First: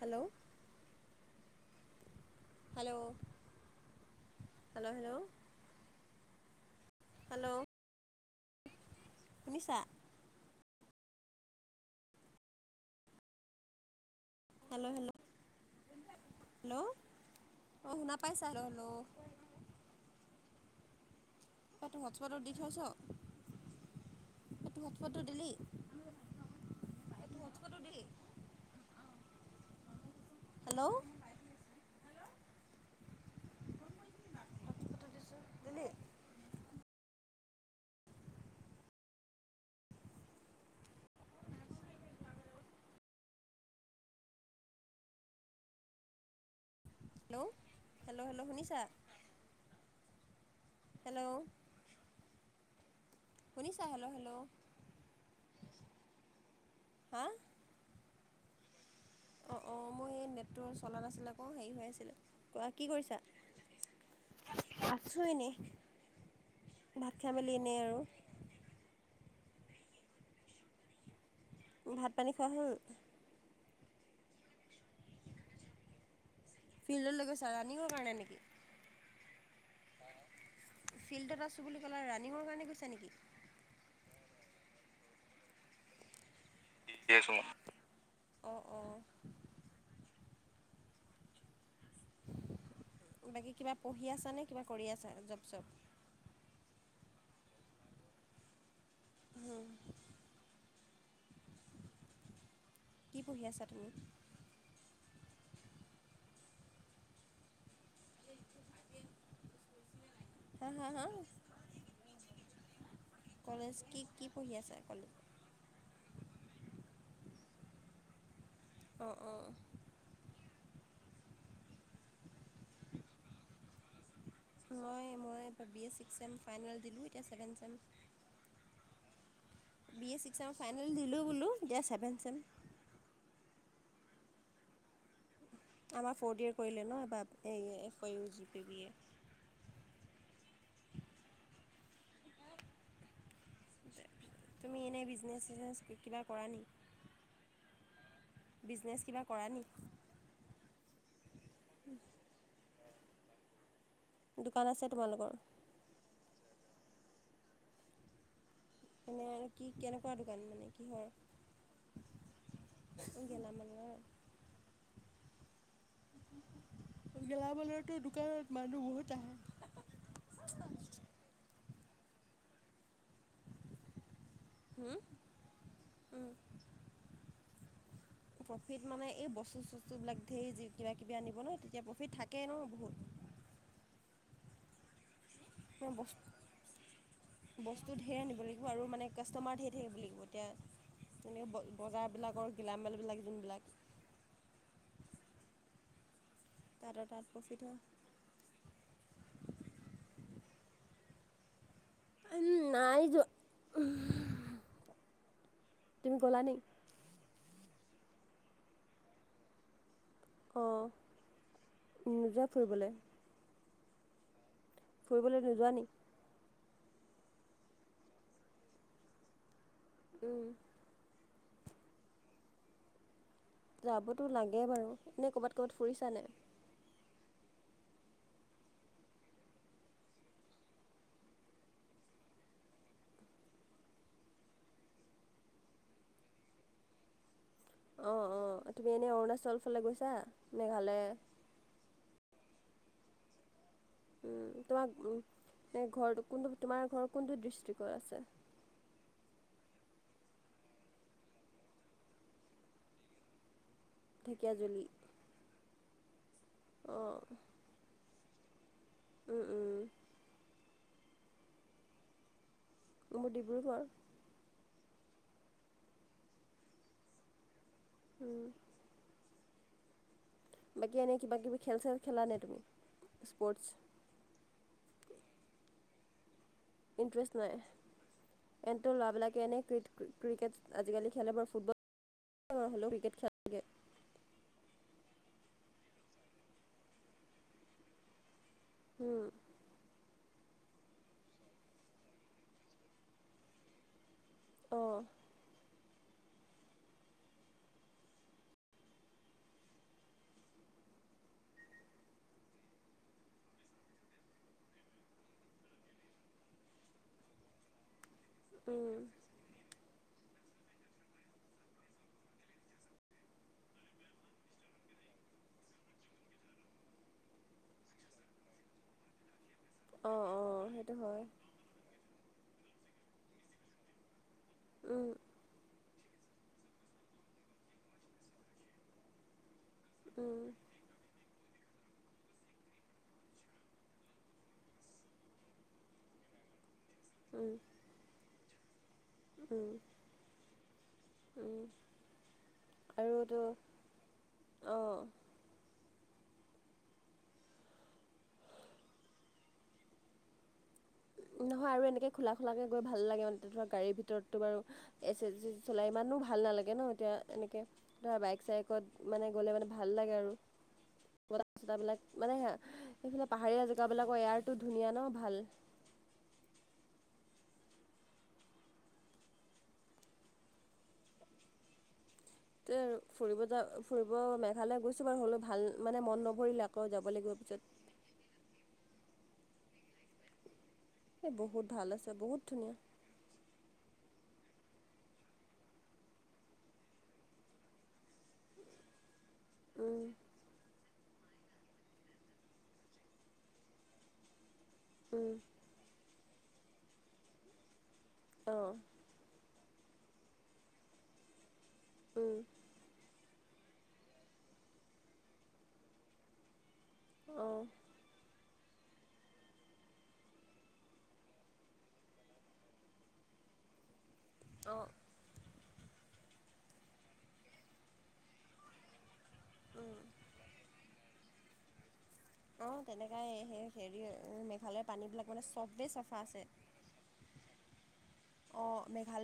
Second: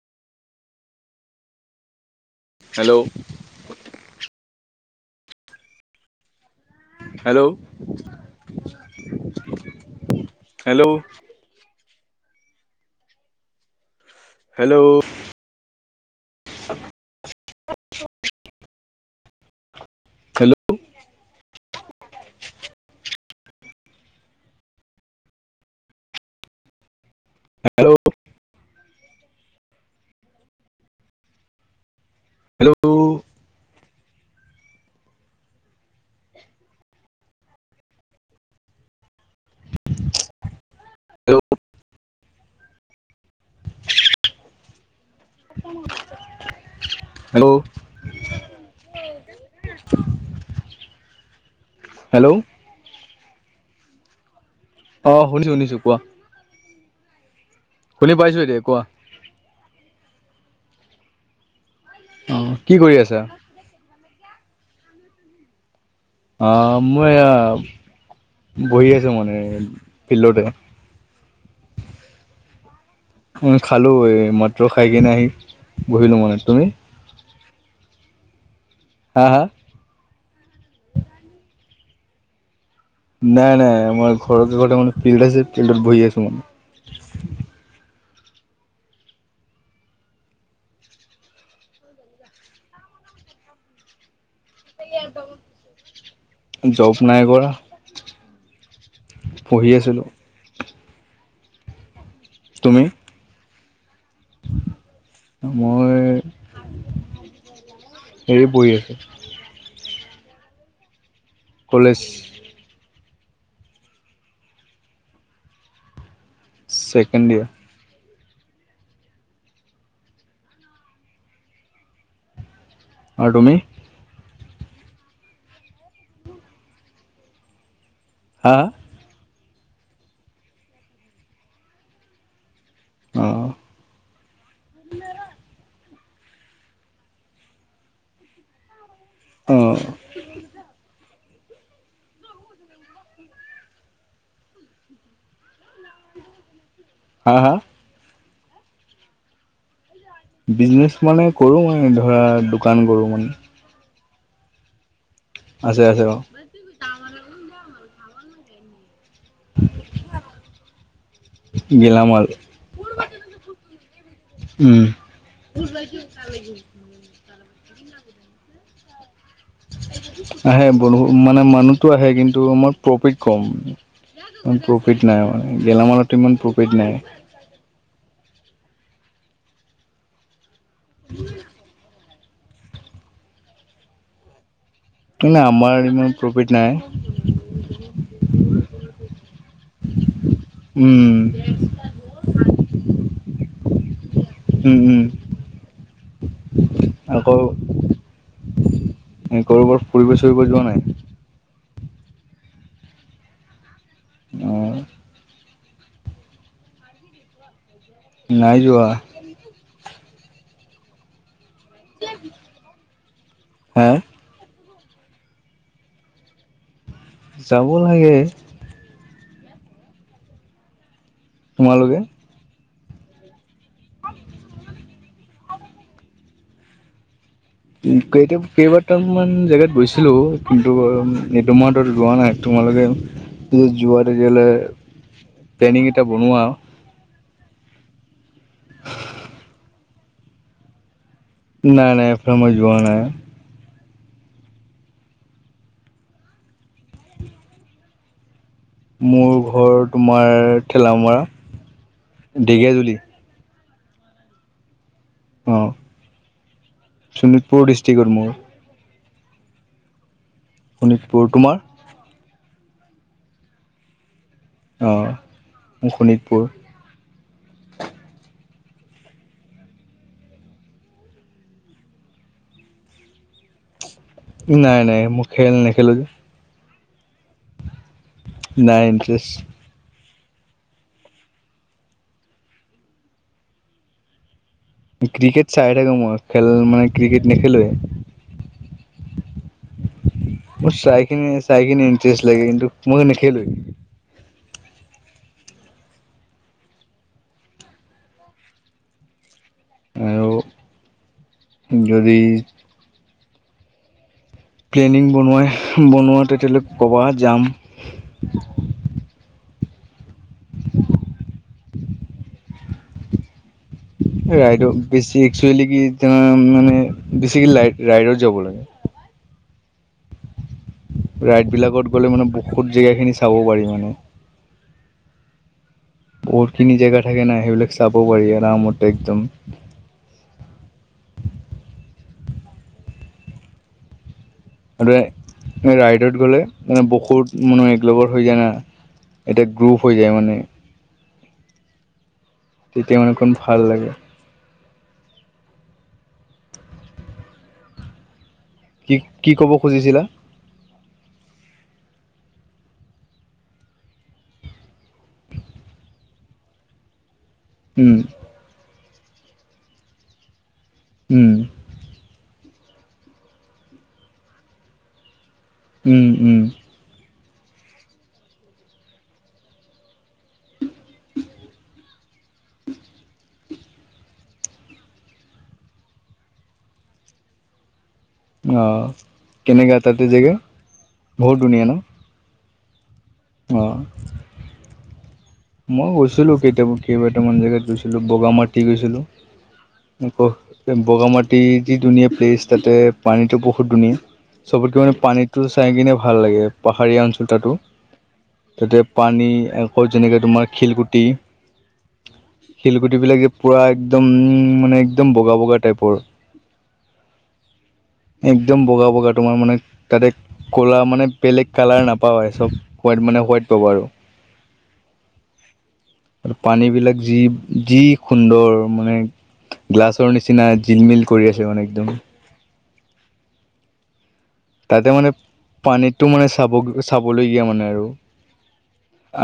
Hello. Hello hello hello. Hello. শুনিছা? Hello. Hello. Hello, অ' শুনা পাইছা, হেল্ল' হেল্ল'। হেল্ল'। তটো হটস্পটত দি থৈছ। এইটো হটস্পটতটো দিলি, এইটো হটস্পটতটো হেল্ল' দিলি। হেল্ল'। হেল্ল'। হটস্পটতটো দিছো, দিলি? হেল্ল' হেল্ল', হেল্ল' হেল্ল', শুনিছা, হেল্ল'। হেল্ল'। শুনিছা, হেল্ল' হেল্ল'। অ' শুনিছো শুনিছো, কোৱা। হা? শুনি পাইছোঁ দিয়া, কোৱা। অ' অ' মই, এই নেটটো চলা নাছিলে আকৌ, হেৰি হৈ আছিলে, অ কোৱা কি কৰি কৰিছা? আছা আছোঁ এনেই, অ ভাত মই খাই মেলি এনেই আৰু। বহি আছো মানে এনে, ফিল্ডতে। ভাত-পানী খোৱা হ'ল? উম খালো, এই মাত্ৰ খাই কিনে আহি বহিলো মানে, তুমি? ফিল্ডলৈ গৈছা, ৰানিঙৰ কাৰণে নেকি? হা হা? ফিল্ডত আছো বুলি ক'লা, ৰানিঙৰ কাৰণে গৈছা নেকি? নাই নাই, মই ঘৰতে মানে ফিল্ডত আছে, ফিল্ডত বহি আছোঁ মই। [unintelligible] অ' অ'। বাকী কিবা পঢ়ি আছা নে, কিবা কৰি আছা জব চব। জব নাই কৰা। পঢ়ি আছো। তুমি? কি পঢ়ি আছা তুমি? মই হেৰি পঢ়ি আছোঁ হা হা হা? কলেজ। কলেজ কি কি পঢ়ি আছা কলেজ? Second year. অ', অ', অ'। আৰু তুমি? মই মই B A six sem final দিলোঁ এতিয়া ছেভেন চেম। হা? বি এ ছিক্স চেমৰ ফাইনেল দিলো বুলো এইয়া ছেভেন চেম। অহ। আমাৰ ফৰ্দ ইয়াৰ কৰিলে ন বা এই এফ ই জি পি বিয়ে। অ'। তুমি এনেই বিজনেছ চিজনেছ কিবা কৰা নেকি? হা হা? বিজনেছ কিবা কৰা নেকি? বিজনেচ মানে কৰো মই ধৰা দোকান কৰোঁ মানে। দোকান আছে তোমালোকৰ। আছে আছে অ'। এনে আৰু কি কেনেকুৱা দোকান মানে কিহৰ? গেলামাল গেলামালৰ? উম গেলামালৰতো দোকানত মানুহ বহুত আহে। আহে বু মানে মানুহটো আহে কিন্তু মোৰ প্ৰফিট কম। ইমান হুম প্ৰফিট নাই মানে গেলামালটোত উম ইমান প্ৰফিট নাই। প্ৰফিট মানে এই বস্তু চস্তু বিলাক ধেৰ কিবা কিবি আনিব ন তেতিয়া প্ৰফিট থাক কে ন বহুত। মানে আমাৰ ইমান বস্তু প্ৰফিট নাই। বস্তু ধেৰ আনিব লাগিব আৰু মানে কাষ্টমাৰ ধেৰ থাকিব লাগিব এতিয়া উম এনেকে ব বজাৰবিলাকৰ গলামালবিলাক যোনবিলাক। উম উম, তাহাঁতৰ তাত আকৌ প্ৰফিট হয় এ কৰবাৰ ফুৰিব চুৰিব যোৱা নাই? উম নাই যোৱা। অ'। তুমি গ'লা নি? নাই যোৱা। অ' নোযোৱা ফুৰিবলৈ? হা? ফুৰিবলৈ নোযোৱা নি? যাব লাগে। উম। তোমালোকে? যাবতো লাগে বাৰু, এনেই ক'ৰবাত ক'ৰবাত ফুৰিছানে? উম কেইটাপ কেইবটাম মান জেগাত গৈছিলো কিন্তু [unintelligible] এইটো মন্থত যোৱা নাই। তোমালোকে যদি যোৱা তেতিয়াহ'লে প্লেনিং এটা বনোৱা। অ', অ', তুমি এনেই অৰুণাচল ফালে গৈছা মেঘালয়? নাই নাই এফালে মই যোৱা নাই। উম তোমাৰ উম্ ঘৰটো কোনটো তোমাৰ ঘৰ কোনটো ডিষ্ট্ৰিকৰ আছে? মোৰ ঘৰ তোমাৰ ঠেলামৰা ঢেকীয়াজুলি। ঢেকীয়াজুলি? অঁ অ', শোণিতপুৰ ডিষ্ট্ৰিকত মোৰ। উম উম। শোণিতপুৰ, তোমাৰ? মোৰ ডিব্ৰুগড়। অঁ মোৰ শোণিতপুৰ। উম। বাকী এনেই কিবা কিবি খেল চেল খেলা নে তুমি স্পৰ্টছ? নাই নাই মই খেল নেখেলোঁ যে। ইণ্টৰেষ্ট নাই? এন নাই ত ইণ্টাৰেষ্ট ল'ৰাবিলাকে এনেই ক্ৰিট ক্ৰিকেট আজিকালি খেলে বাৰ ফুটবল [inaudible] হ'লেও ক্ৰিকেট খেল। ক্ৰিকেট চাই থাকো মই, খেল মানে ক্ৰিকেট নেখেলোৱে। হম। মোৰ চাইখিনি চাইগিনি ইণ্টাৰেষ্ট লাগে কিন্তু মই নেখেলোঁৱে। অঁ। আৰু যদি প্লেনিং বনোৱাই বনোৱা তেতিয়ালৈ ক'বাত যাম। উম। [inaudible] ৰাইড বেছি একচুৱেলি কি তা মানে বেছিকেলী ৰাইডত যাব লাগে। অ অ সেই ৰাইড বিলাকত গ'লে মানে বহুত জেগাখিনি চাব পাৰি মানে। উম। বহুত খিনি জেগা থাকে না, সেইবিলাক চাব পাৰি আৰামত একদম। উম। আৰু এ ৰাইডত গ'লে মান বহুত উম, মানুহ এক লগৰ হৈ যায় না। এতিয়া উম, গ্ৰুপ হৈ যায় মানে। উম তেতিয়া মানে অকণ আৰুতো ভাল লাগে অঁ। কি কি ক'ব খুজিছিলা? নহয় আৰু এনেকে খোলা খোলাকে গৈ ভাল লাগে মানে ধৰা গাড়ীৰ ভিতৰতো বাৰু এছ এছ জি চলাই ইমানো ভাল নালাগে ন এতিয়া এনেক তাকে ধৰা বাইক চাইকত মানে গ'লে মানে ভাল লাগে আৰু [unintelligible] মানে সেইফালে পাহাৰীয়া জেগাবিলাকৰ এয়াৰটো ধুনীয়া ন ভাল। উম উম। ত আৰু ফুৰিব যা ফুৰিব মেঘালয় গৈছোঁ বাৰু হ'লেও ভাল মানে মন নভৰিলে আকৌ যাব লাগিব পিছত। [inaudible] অঁ কেনেকা তাতে জেগা, বহুত ধুনীয়া ন? ত বহুত ধুনীয়া। অ। মই গৈছিলো কেতিয়াবা কেইবাটামান জেগাত গৈ বগা মাটি গৈছিলোঁ উম আক বগামাটি যি ধুনীয়া প্লেচ তাতে পানীটো বহুত ধুনীয়া চবতকৈ মানে উম পানীটো চাই কিনে ভাল লাগে পাহাৰীয়া অঞ্চল তাতো অঁ তাতে পানী আকৌ যেনেকে তোমাৰ খিলকুটি, উম, শিলগুটিবিলাকে পূৰা একদম মানে একদম বগা বগা টাইপৰ। অঁ, একদম বগা বগা তোমাৰ মানে তাতে ক'লা মানে বেলেগ কালাৰ নাপাবাই চব হোৱাইট মানে হোৱাইট পাবা আৰু। অ, আৰু পানী বিলাক যি যি সুন্দৰ মানে গ্লাছৰ নিচিনা জিলমিল কৰি আছে মানে একদম। অ তেনেকাই সেই হেৰি মেঘালয়ৰ পানীবিলাক মানে চবেই পানীটো চাফা মানে আছে। চাব চাবলগীয়া মানে আৰু। অ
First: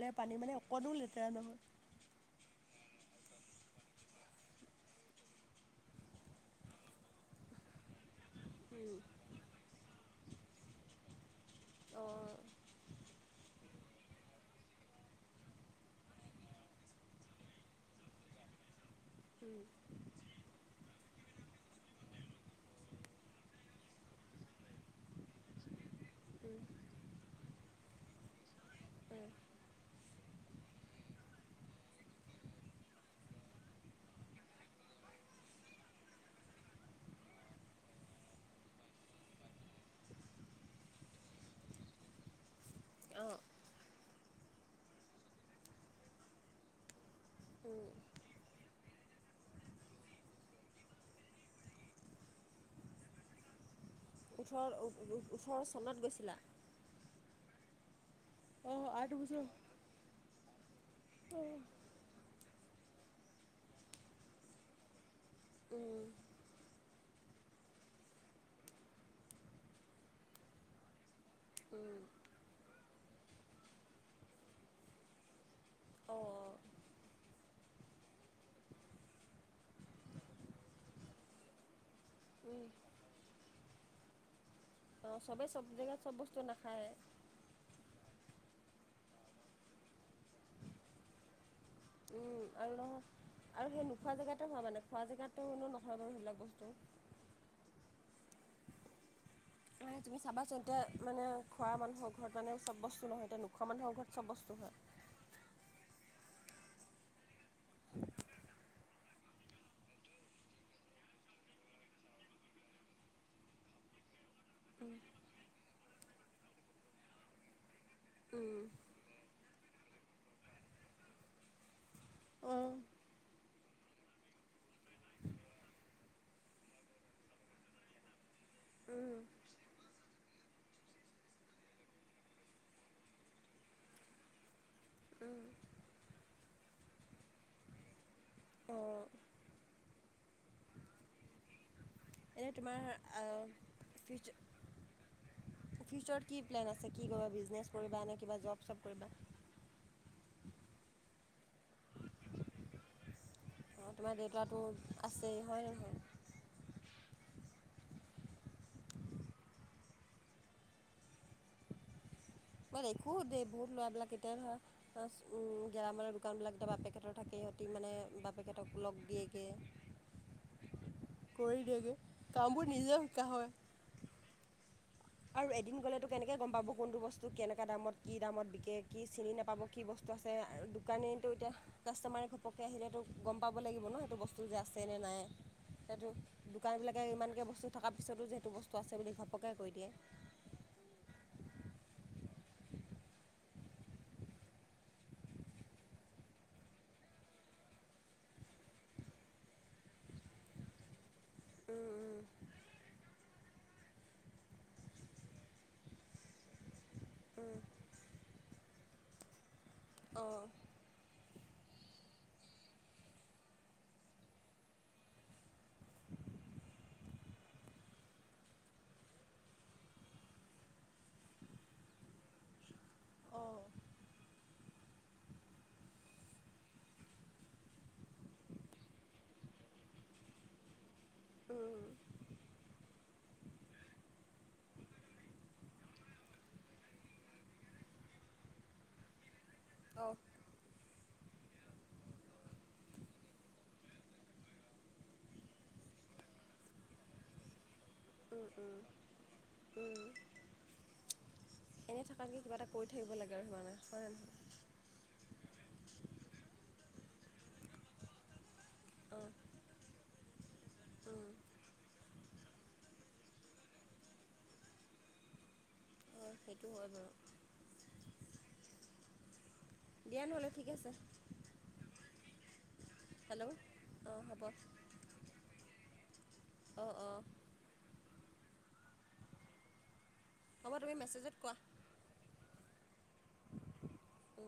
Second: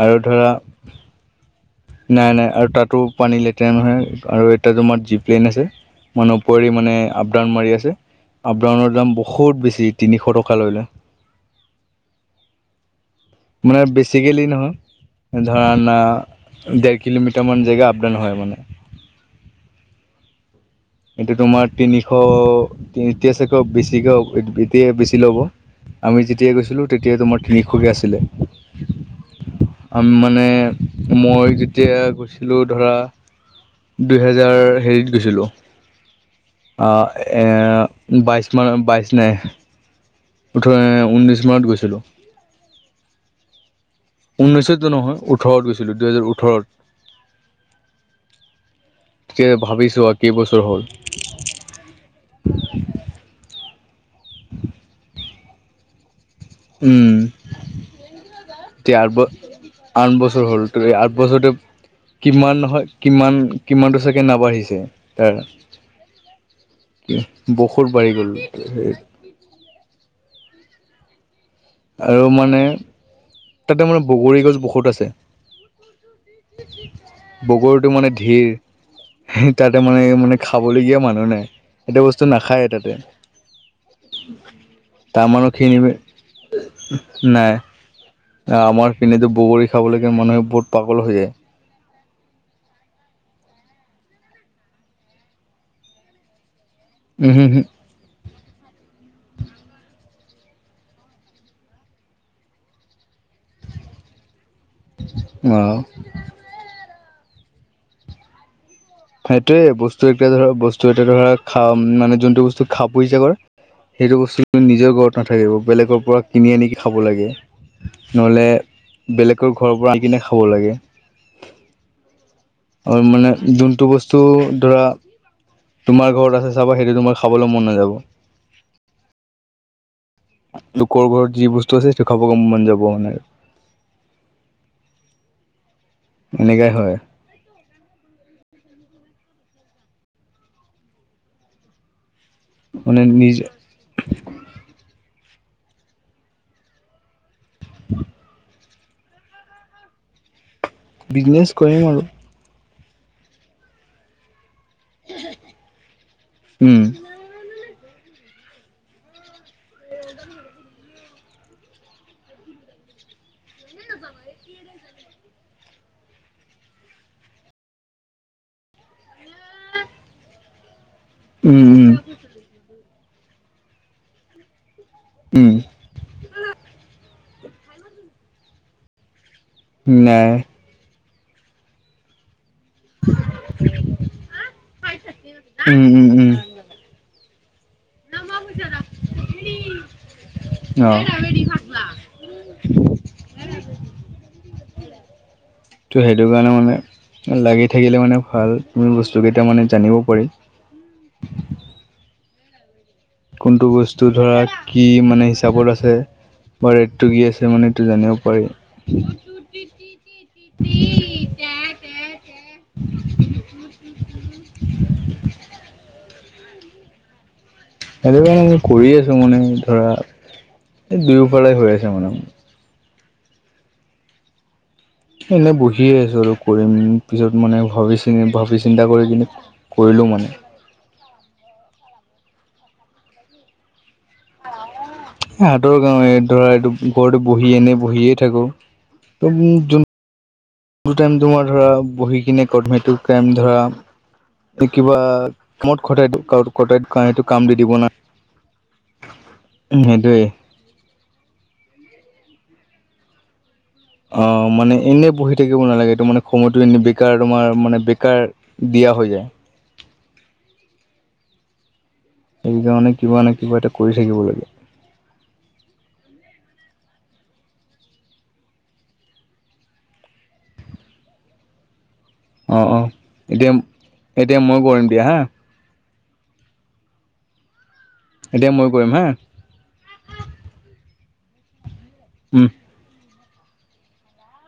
আৰু পানী ধৰা মানে অকণো লেতেৰা নহয়। নাই নাই আৰু তাতো পানী লেতেৰা নহয় আৰু এতিয়া তোমাৰ জিপ লাইন আছে, মানুহ পৰি মানে আপ ডাউন মাৰি আছে। আপডাউনৰ দাম বহুত বেছি তিনিশ টকা লৈ লয়। অঁ, মানে বেছিকেলি নহয়। ধৰা না ডেৰ কিলোমিটাৰ মান জেগা আপ ডাউন হয় মানে। উম, এতিয়া তোমাৰ তিনিশ [unintelligible] চকে বেছিক এতিয়া বেছি লব। আমি যেতিয়াই গৈছিলোঁ তেতিয়াই তোমাৰ তিনিশকে আছিলে। আম মানে মই যেতিয়া গৈছিলো ধৰা দুহেজাৰ হেৰিত গৈছিলোঁ অ এ বাইশমান বাইশ নাই ওঠৰ, উনিশ মানত গৈছিলোঁ। অ, ঊনৈছতো নহয় ওঠৰত গৈছিলোঁ দুহেজাৰ ওঠৰত। উম, তাকে ভাবিচোৱা কেইবছৰ হ'ল। ওঠৰ, ওঠৰ চনত গৈছিলা? উম, অ', এতিয়া আঠ ব বছৰ অ'। আঠ বছৰ হ'ল আঠ বছৰতে উম, কিমান নহয় কিমান কিমানটো চাগে নাবাঢ়িছে তাৰ উম, বহুত বাঢ়ি গ'ল। আৰু মানে তাতে মানে বগৰী গছ বহুত আছে। অ', বগৰটো মানে ধেইৰ। তাতে মানে, মানে খাবলগীয়া মানুহ নাই সেইটো বস্তু উম। নাখায় তাতে। অ তাৰ চবেই চব মানুহখিনি জেগাত চব বস্তু নাখায়ে। নাই আমাৰ পিনেতো বগৰী খাবলৈকে মানুহে বহুত পাগল হৈ যায়। উম, আৰু নহয় আৰু সেই নোখোৱা জেগাতে হয় মানে খোৱা জেগাতটো নহয় বাৰু সেইবিলাক বস্তু। উম, হুম, হুম, মানে তুমি চাবাচোন এতিয়া মানে খোৱা মানুহৰ ঘৰত মানে চব বস্তু নহয়, এতিয়া নোখোৱা মানুহৰ ঘৰত চব বস্তু হয়। আহ, সেইটোয়ে বস্তু এতিয়া ধৰা বস্তু এটা ধৰা খা মানে যোনটো বস্তু খাব ইচ্ছা কৰে সেইটো বস্তু নিজৰ ঘৰত নাথাকিব বেলেগৰ পৰা কিনি আনিকি খাব লাগে। নহ'লে উম, বেলেগৰ ঘৰৰ পৰা আনি কিনে খাব লাগে। আৰু মানে যোনটো বস্তু ধৰা। তোমাৰ ঘৰত আছে চাবা সেইটো তোমাৰ খাবলৈ মন নাযাব। উম, লোকৰ ঘৰত যি বস্তু আছে সেইটো খাব মন যাব মানে। উম। এনেকাই হয়। অঁ। এনেই তোমাৰ। মানে নিজ ফিউচাৰত কি প্লেন আছে কি কৰিবা বিজনেছ কৰিবা ন কিবা জব? চব কৰিবা। বিজনেছ কৰিম আৰু, অঁ তোমাৰ দেউতাটো আছেই হয় নহয়? উম। [inaudible] মই দেখো দে বুত লোৱাবেলাক কেতিয়াহা। গেৰামালৰ দোকানবিলাক এতিয়া বাপেকে হঁতৰ থাকে সিহঁতি মানে বাপেকতক লগ দিয়েগে। উম কৰি উম দিয়েগে কামবোৰ নিজে শিকা হয়। আৰু উম এদিন গ'লেতো কেনেকৈ গম পাব কোনটো বস্তু কেনেকুৱা দামত কি দামত বিকে কি চিনি নাপাব। কি বস্তু নাই আছে আৰু দোকানীতো এতিয়া কাষ্টমাৰে ঘ পকে আহিলেতো গম পাব লাগিব ন সেইটো বস্তু যে আছে নে নাই উম উম সেইটো। উম দোকানবিলাকে ইমানকৈ বস্তু থকাৰ পিছতো হেতু বস্তু আছে বুলি ঘপকে কৈ দিয়ে। অঁ। স্বা। তো সেইটো কাৰণে মানে লাগি থাকিলে মানে ভাল বস্তুকেইটা মানে জানিব পাৰিম। উম। কোনটো বস্তু ধৰা কি মানে হিচাপত আছে। বা ৰেটটো কি আছে মানে এইটো জানিব পাৰি। অঁ। পি। সেইটো কাৰণে মই কৰি আছোঁ মানে ধৰা এই দুয়োফালে হৈ আছে মানে। অ'। এনেই বহিয়ে আছোঁ আৰু কৰিম পিছত মানে ভাবি চি ভাবি চিন্তা কৰি কিনে। কৰিলোঁ মানে। উম হাতৰ গাওঁৰে ধৰা এইটো ঘৰটো বহি এনে বহিয়ে থাকো ত যোন অঁ। টাইম টো তোমাৰ ধৰা বহি কিনে কমেট টাইম ধৰা। কিবা কামত কটাই কটাই সেইটো কাম দি দিব না। উম উম উম। সেইটোৱে এনে থকাতকৈ কিবা এটা কৰি থাকিব লাগে আৰু সিমানে। হয় নে অঁ, মানে এনেই বহি থাকিব নালাগে তটো মানে সময়টো এনে বেকাৰ তোমাৰ মানে বেকাৰ। দিয়া হৈ যায়। নহয় উম। সেইকাৰণে কিবা নে কিবা এটা কৰি থাকিব লাগে। সেইটোও হয় বাৰু। দিয়া নহ'লে ঠিক আছে। অ' অ' এতিয়া, হেল্ল' অঁ এতিয়া হ'ব মই কৰিম দিয়া হা। অ' অ'। এতিয়া ময়ো কৰিম হা। হ'ব তুমি মেছেজত কোৱা। উম। ও